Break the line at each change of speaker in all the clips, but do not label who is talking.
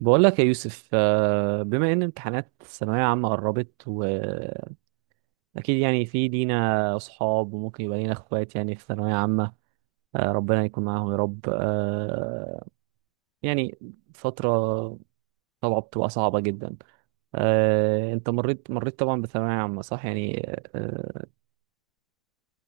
بقول لك يا يوسف، بما ان امتحانات الثانويه عامه قربت، واكيد يعني في لينا اصحاب، وممكن يبقى لينا اخوات يعني في ثانويه عامه. ربنا يكون معاهم يا رب. يعني فتره طبعا بتبقى صعبه جدا. انت مريت طبعا بثانويه عامه، صح يعني؟ آه،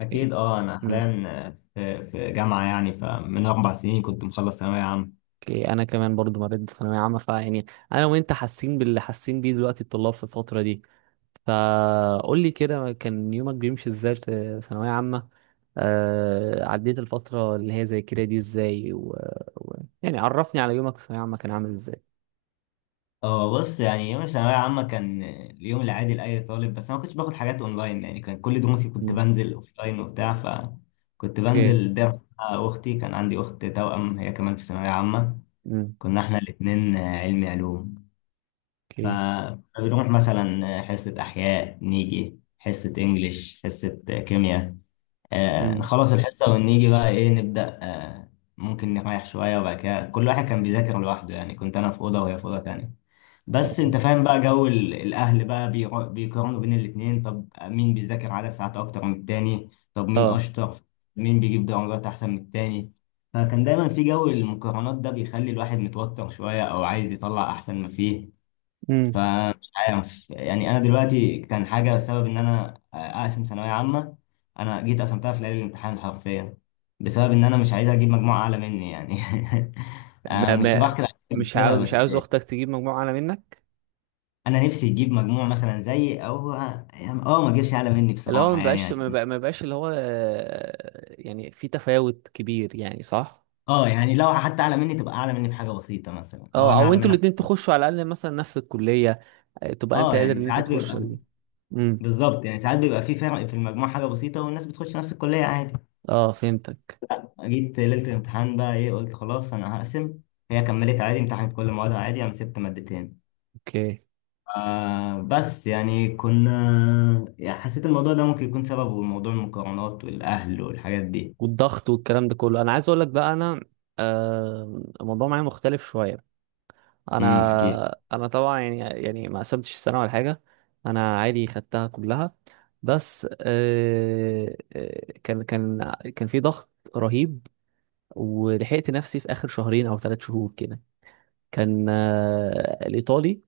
أكيد، أه أنا
مم.
حاليا في جامعة، يعني فمن أربع سنين كنت مخلص ثانوية عامة.
اوكي، انا كمان برضو مريت بثانويه عامه، فيعني انا وانت حاسين باللي حاسين بيه دلوقتي الطلاب في الفتره دي. فقول لي كده، كان يومك بيمشي ازاي في ثانوية عامة؟ عديت الفترة اللي هي زي كده دي ازاي و... يعني عرفني على يومك في ثانوية عامة كان عامل ازاي.
أه بص، يعني يوم الثانوية عامة كان اليوم العادي لأي طالب، بس أنا ما كنتش باخد حاجات أونلاين، يعني كان كل دروسي كنت
مم.
بنزل أوفلاين وبتاع، فكنت
اوكي.
بنزل درس مع أختي. كان عندي أخت توأم هي كمان في ثانوية عامة.
مم.
كنا إحنا الاتنين علمي علوم،
اوكي.
فبنروح مثلا حصة أحياء، نيجي حصة إنجليش، حصة كيمياء. آه
مم.
نخلص الحصة ونيجي بقى إيه، نبدأ آه ممكن نريح شوية، وبعد كده كل واحد كان بيذاكر لوحده، يعني كنت أنا في أوضة وهي في أوضة تانية. بس
تمام.
أنت فاهم بقى جو الأهل بقى، بيقارنوا بين الاتنين، طب مين بيذاكر عدد ساعات أكتر من التاني؟ طب مين
اه.
أشطر؟ مين بيجيب درجات أحسن من التاني؟ فكان دايما في جو المقارنات ده بيخلي الواحد متوتر شوية، أو عايز يطلع أحسن ما فيه.
مم.
فمش عارف، يعني انا دلوقتي كان حاجه بسبب ان انا اقسم ثانويه عامه، انا جيت قسمتها في ليله الامتحان حرفيا، بسبب ان انا مش عايز اجيب مجموعه اعلى مني يعني. أنا
ما
مش
ما
بحقد عليهم
مش
كده،
عاوز مش
بس
عاوز اختك تجيب مجموعة اعلى منك.
انا نفسي يجيب مجموع مثلا زي، او يعني اه ما اجيبش اعلى مني
اللي هو
بصراحه،
ما
يعني
بقاش،
عشان
ما بقاش اللي هو يعني في تفاوت كبير، يعني صح.
اه، يعني لو حتى اعلى مني تبقى اعلى مني بحاجه بسيطه مثلا، او
اه،
انا
او
اعلى
انتوا
منك.
الاتنين تخشوا على الاقل مثلا نفس الكلية. تبقى انت
اه
قادر
يعني
ان انت
ساعات
تخش
بيبقى،
مم.
بالظبط، يعني ساعات بيبقى في فرق في المجموع حاجه بسيطه والناس بتخش نفس الكليه عادي.
اه فهمتك.
جيت ليلة الامتحان بقى ايه، قلت خلاص انا هقسم. هي كملت عادي، امتحنت كل موادها عادي، انا سبت مادتين.
اوكي.
آه بس يعني كنا، يعني حسيت الموضوع ده ممكن يكون سببه موضوع المقارنات والاهل والحاجات دي.
والضغط والكلام ده كله، انا عايز اقول لك بقى انا. الموضوع معايا مختلف شويه.
احكي لي.
انا طبعا يعني ما قسمتش السنه ولا حاجه. انا عادي خدتها كلها. بس كان في ضغط رهيب، ولحقت نفسي في اخر شهرين او ثلاث شهور كده. كان الايطالي،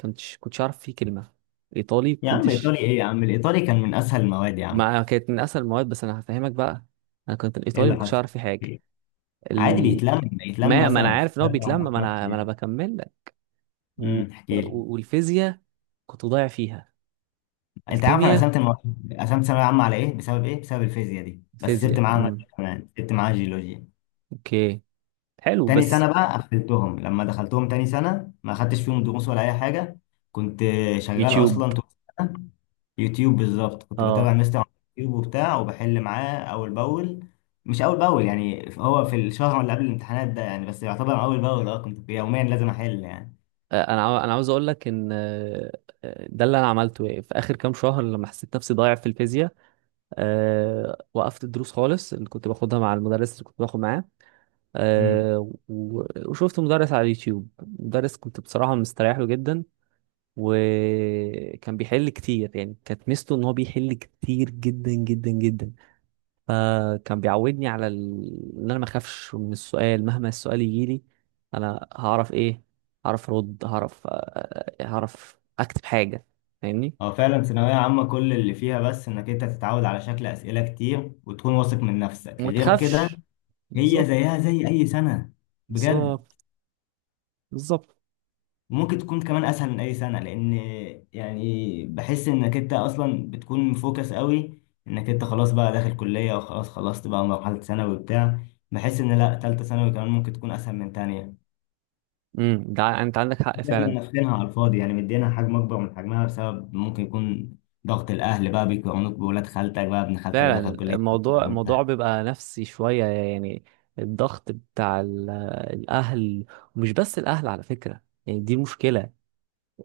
كنتش عارف فيه كلمه. ايطالي
يا عم
كنتش
ايطالي ايه يا عم، الايطالي كان من اسهل المواد يا عم.
مع كانت من اسهل المواد، بس انا هفهمك بقى. انا كنت
ايه
الايطالي
اللي
ما كنتش
حصل
عارف فيه
احكي
حاجه.
لي. عادي
ال...
بيتلم
ما ما انا
مثلا في
عارف ان هو
ثلاث
بيتلم،
اربع
ما
خمس
انا
ايام.
بكمل لك. و...
احكي لي.
والفيزياء كنت ضايع فيها.
انت عارف انا قسمت
الكيمياء،
المواد، قسمت ثانويه عامه على ايه، بسبب ايه، بسبب الفيزياء دي، بس سبت
الفيزياء.
معاها ماده
امم.
كمان، سبت معاها جيولوجيا.
اوكي. حلو،
تاني
بس.
سنة بقى قفلتهم، لما دخلتهم تاني سنة ما خدتش فيهم دروس ولا أي حاجة. كنت شغال
يوتيوب.
أصلا طول السنة يوتيوب. بالظبط كنت بتابع
اه.
مستر على يوتيوب وبتاع، وبحل معاه أول بأول. مش أول بأول، يعني هو في الشهر اللي قبل الامتحانات ده، يعني بس يعتبر أول بأول. أه كنت يوميا لازم أحل يعني.
انا عاوز اقول لك ان ده اللي انا عملته، يعني في اخر كام شهر لما حسيت نفسي ضايع في الفيزياء. وقفت الدروس خالص اللي كنت باخدها مع المدرس اللي كنت باخد معاه،
امم.
وشفت مدرس على اليوتيوب. مدرس كنت بصراحة مستريح له جدا، وكان بيحل كتير، يعني كانت ميزته ان هو بيحل كتير جدا جدا جدا. فكان بيعودني على ان انا ما اخافش من السؤال، مهما السؤال يجيلي انا هعرف ايه، هعرف ارد، هعرف هعرف اكتب حاجه، فاهمني.
هو فعلا ثانوية عامة كل اللي فيها بس إنك أنت تتعود على شكل أسئلة كتير، وتكون واثق من نفسك،
وما
غير كده
تخافش.
هي
بالظبط.
زيها زي أي سنة، بجد.
بالظبط. بالظبط.
ممكن تكون كمان اسهل من اي سنه، لان يعني بحس انك انت اصلا بتكون مفوكس قوي، انك انت خلاص بقى داخل كليه، وخلاص خلصت بقى مرحله ثانوي وبتاع. بحس ان لا، ثالثه ثانوي كمان ممكن تكون اسهل من تانية،
امم، ده انت عندك حق
بس احنا
فعلا.
نفخينها على الفاضي، يعني مدينا حجم اكبر من حجمها، بسبب ممكن يكون ضغط الاهل بقى بيقارنوك بولاد خالتك، بقى ابن خالتك دخل
فعلا
كليه.
الموضوع بيبقى نفسي شوية يعني. الضغط بتاع الأهل. ومش بس الأهل على فكرة، يعني دي مشكلة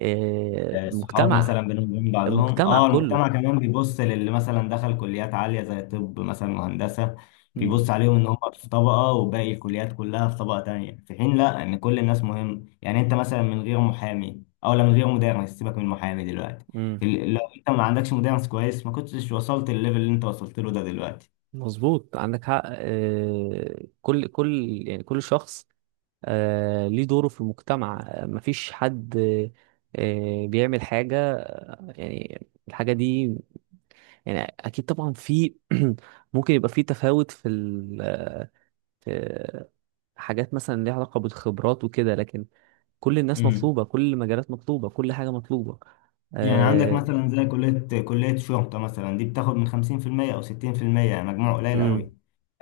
آه، الصحاب مثلا
مجتمع.
بنقوم من بعضهم،
المجتمع
اه
كله.
المجتمع كمان بيبص للي مثلا دخل كليات عالية زي طب مثلا وهندسة،
مم.
بيبص عليهم ان هم في طبقة وباقي الكليات كلها في طبقة تانية، في حين لا، ان كل الناس مهم. يعني انت مثلا من غير محامي، او لا، من غير مدرس، سيبك من محامي دلوقتي،
مم.
لو انت ما عندكش مدرس كويس، ما كنتش وصلت الليفل اللي انت وصلت له ده دلوقتي.
مظبوط، عندك حق. كل كل يعني كل شخص ليه دوره في المجتمع. مفيش حد بيعمل حاجة يعني الحاجة دي. يعني أكيد طبعا في ممكن يبقى في تفاوت في في حاجات مثلا ليها علاقة بالخبرات وكده، لكن كل الناس
مم.
مطلوبة، كل المجالات مطلوبة، كل حاجة مطلوبة.
يعني عندك
آه
مثلا زي كلية شرطة مثلا، دي بتاخد من خمسين في المية أو ستين في المية، يعني مجموع قليل
امم.
قوي،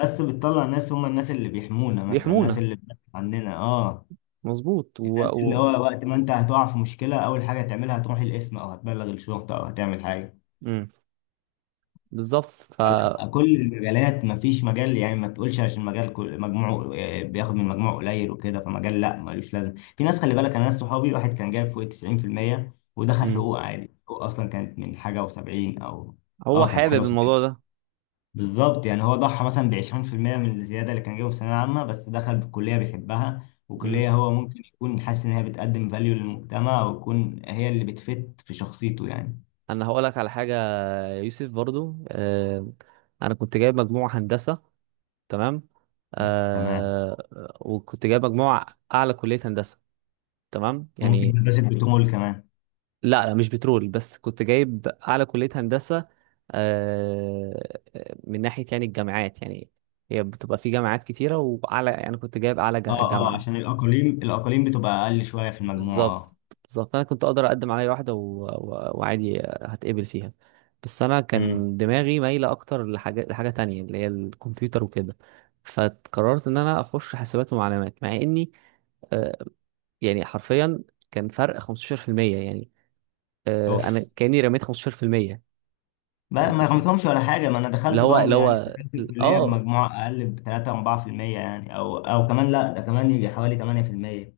بس بتطلع ناس هم الناس اللي بيحمونا مثلا، الناس
بيحمونا.
اللي بتدافع عننا، اه
مظبوط.
الناس اللي هو وقت ما انت هتقع في مشكلة أول حاجة هتعملها هتروح القسم، أو هتبلغ الشرطة، أو هتعمل حاجة.
امم. بالظبط.
لا، كل المجالات مفيش مجال، يعني ما تقولش عشان مجال مجموعه آه، بياخد من مجموعه قليل وكده فمجال لا ملوش لازم. في ناس خلي بالك، انا ناس صحابي واحد كان جايب فوق 90%، ودخل
امم.
حقوق عادي. حقوق اصلا كانت من حاجه و70، او
هو
اه كانت
حابب
حاجه و70.
الموضوع ده.
بالظبط، يعني هو ضحى مثلا ب 20% من الزياده اللي كان جايبها في الثانويه العامه، بس دخل بكليه بيحبها، وكليه
امم.
هو ممكن يكون حاسس ان هي بتقدم فاليو للمجتمع، ويكون هي اللي بتفت في شخصيته يعني.
انا هقول لك على حاجة يا يوسف برضو. انا كنت جايب مجموعة هندسة، تمام.
تمام.
آه وكنت جايب مجموعة اعلى كلية هندسة، تمام
ممكن
يعني.
هندسه بتمول كمان.
لا لا، مش بترول، بس كنت جايب اعلى كلية هندسة. آه، من ناحية يعني الجامعات يعني، هي بتبقى في جامعات كتيرة واعلى، يعني كنت جايب اعلى
اه اه،
جامعة.
عشان الاقاليم، الاقاليم بتبقى اقل شويه في المجموع
بالظبط.
اه.
بالظبط. انا كنت اقدر اقدم على اي واحدة وعادي هتقبل فيها، بس انا
امم.
كان دماغي مايلة اكتر لحاجة تانية اللي هي الكمبيوتر وكده. فقررت ان انا اخش حاسبات ومعلومات، مع اني آه، يعني حرفيا كان فرق 15%، يعني
اوف.
انا كاني رميت 15%.
ما
انت
ما
فاهم؟
رميتهمش ولا حاجه، ما انا
اللي
دخلت
هو
برضه،
اللي
يعني
هو
دخلت الكليه
اه.
بمجموع اقل ب 3 4%، يعني او او كمان، لا ده كمان يجي حوالي 8%.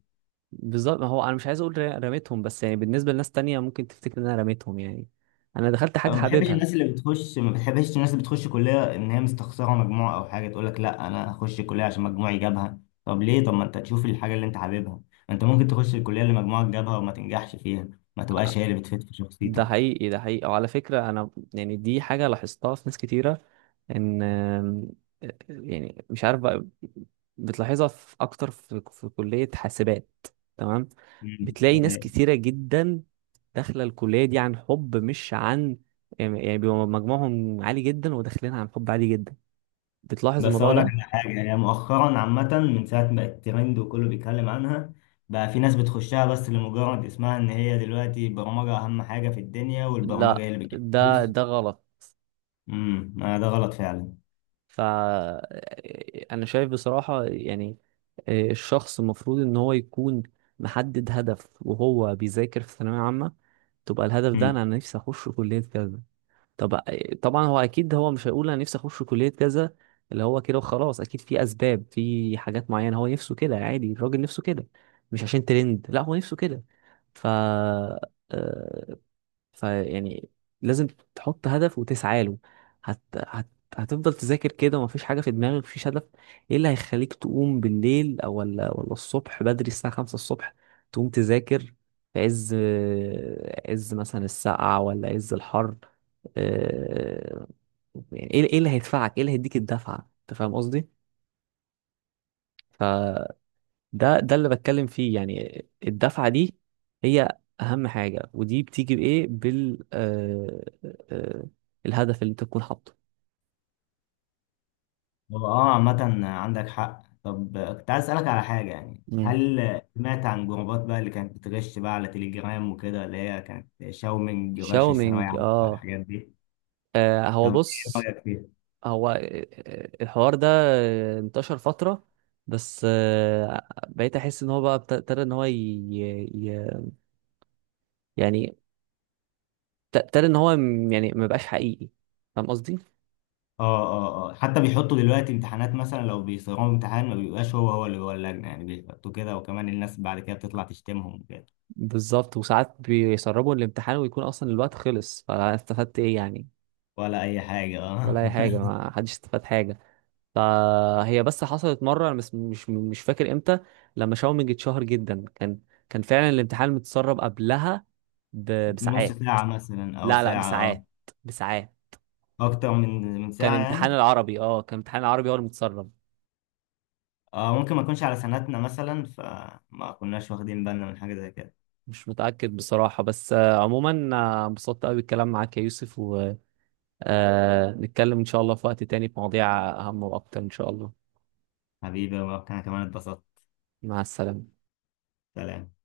بالظبط، ما هو انا مش عايز اقول رميتهم، بس يعني بالنسبه لناس تانية ممكن تفتكر ان انا رميتهم يعني. انا دخلت حاجه
انا ما بحبش
حاببها.
الناس اللي بتخش، ما بحبش الناس اللي بتخش كليه ان هي مستخسره مجموع، او حاجه تقول لك لا انا هخش كليه عشان مجموعي جابها. طب ليه؟ طب ما انت تشوف الحاجه اللي انت حاببها. ما انت ممكن تخش الكليه اللي مجموعك جابها وما تنجحش فيها، ما تبقاش هي اللي بتفيد في
ده
شخصيتك.
حقيقي، ده حقيقي. وعلى فكره انا يعني دي حاجه لاحظتها في ناس كتيره، ان يعني مش عارف بقى، بتلاحظها في اكتر في كليه حاسبات، تمام.
مم.
بتلاقي ناس كتيره جدا داخله الكليه دي عن حب، مش عن يعني. بيبقى مجموعهم عالي جدا، وداخلين عن حب عالي جدا. بتلاحظ
بس
الموضوع
اقول لك
ده.
على حاجه، يعني مؤخرا عامه من ساعه ما بقت ترند وكله بيتكلم عنها، بقى في ناس بتخشها بس لمجرد اسمها، ان هي دلوقتي البرمجه اهم حاجه في الدنيا، والبرمجه
لا،
هي اللي بتجيب
ده
فلوس.
ده غلط.
امم. ده غلط فعلا.
فأنا شايف بصراحة يعني الشخص المفروض إن هو يكون محدد هدف وهو بيذاكر في الثانوية عامة. تبقى الهدف ده
امم.
أنا نفسي أخش كلية كذا. طب طبعا هو أكيد هو مش هيقول أنا نفسي أخش كلية كذا اللي هو كده وخلاص، أكيد في أسباب، في حاجات معينة هو نفسه كده، عادي الراجل نفسه كده. مش عشان ترند، لا، هو نفسه كده. ف آه، فيعني لازم تحط هدف وتسعى له. هت... هت... هتفضل تذاكر كده ومفيش حاجة في دماغك، مفيش هدف. ايه اللي هيخليك تقوم بالليل، او ولا الصبح بدري الساعة خمسة الصبح تقوم تذاكر؟ في عز، مثلا السقعة ولا عز الحر. آه، يعني ايه اللي هيدفعك؟ ايه اللي هيديك الدفعة؟ انت فاهم قصدي؟ ده اللي بتكلم فيه يعني الدفعة دي، هي أهم حاجة. ودي بتيجي بإيه؟ بال آه آه آه، الهدف اللي أنت تكون حاطه.
هو اه عامه عندك حق. طب آه، كنت عايز اسالك على حاجه، يعني
مم.
هل سمعت عن جروبات بقى اللي كانت بتغش بقى على تليجرام وكده، اللي هي كانت شاومينج، غش الثانويه
شاومينج.
عامه والحاجات دي؟
هو
طب ايه
بص.
رايك فيها؟
هو الحوار ده انتشر فترة. بس بقيت أحس إن هو بقى ابتدى إن هو ي... يعني ابتدى إن هو يعني ما بقاش حقيقي. فاهم قصدي؟
اه اه اه، حتى بيحطوا دلوقتي امتحانات مثلا، لو بيصيغوا امتحان ما بيبقاش هو اللي جوه اللجنة، يعني بيحطوا كده، وكمان الناس بعد كده بتطلع تشتمهم كده.
بالظبط. وساعات بيسربوا الامتحان ويكون أصلا الوقت خلص، فاستفدت إيه يعني؟
ولا أي حاجة اه.
ولا اي حاجه، ما حدش استفاد حاجه. فهي بس حصلت مره، انا بس مش فاكر امتى. لما شاومينج اتشهر جدا، كان فعلا الامتحان متسرب قبلها
نص
بساعات.
ساعة مثلا أو
لا لا،
ساعة اه،
بساعات، بساعات.
أكتر من
كان
ساعة يعني.
امتحان العربي. اه، كان امتحان العربي هو اللي متسرب.
اه ممكن ما يكونش على سنتنا مثلا، فما كناش واخدين بالنا من حاجة زي كده.
مش متاكد بصراحه، بس عموما انبسطت قوي بالكلام معاك يا يوسف. ونتكلم ان شاء الله في وقت تاني في مواضيع اهم واكتر ان شاء الله.
حبيبي وأنا كمان اتبسطت.
مع السلامه.
سلام.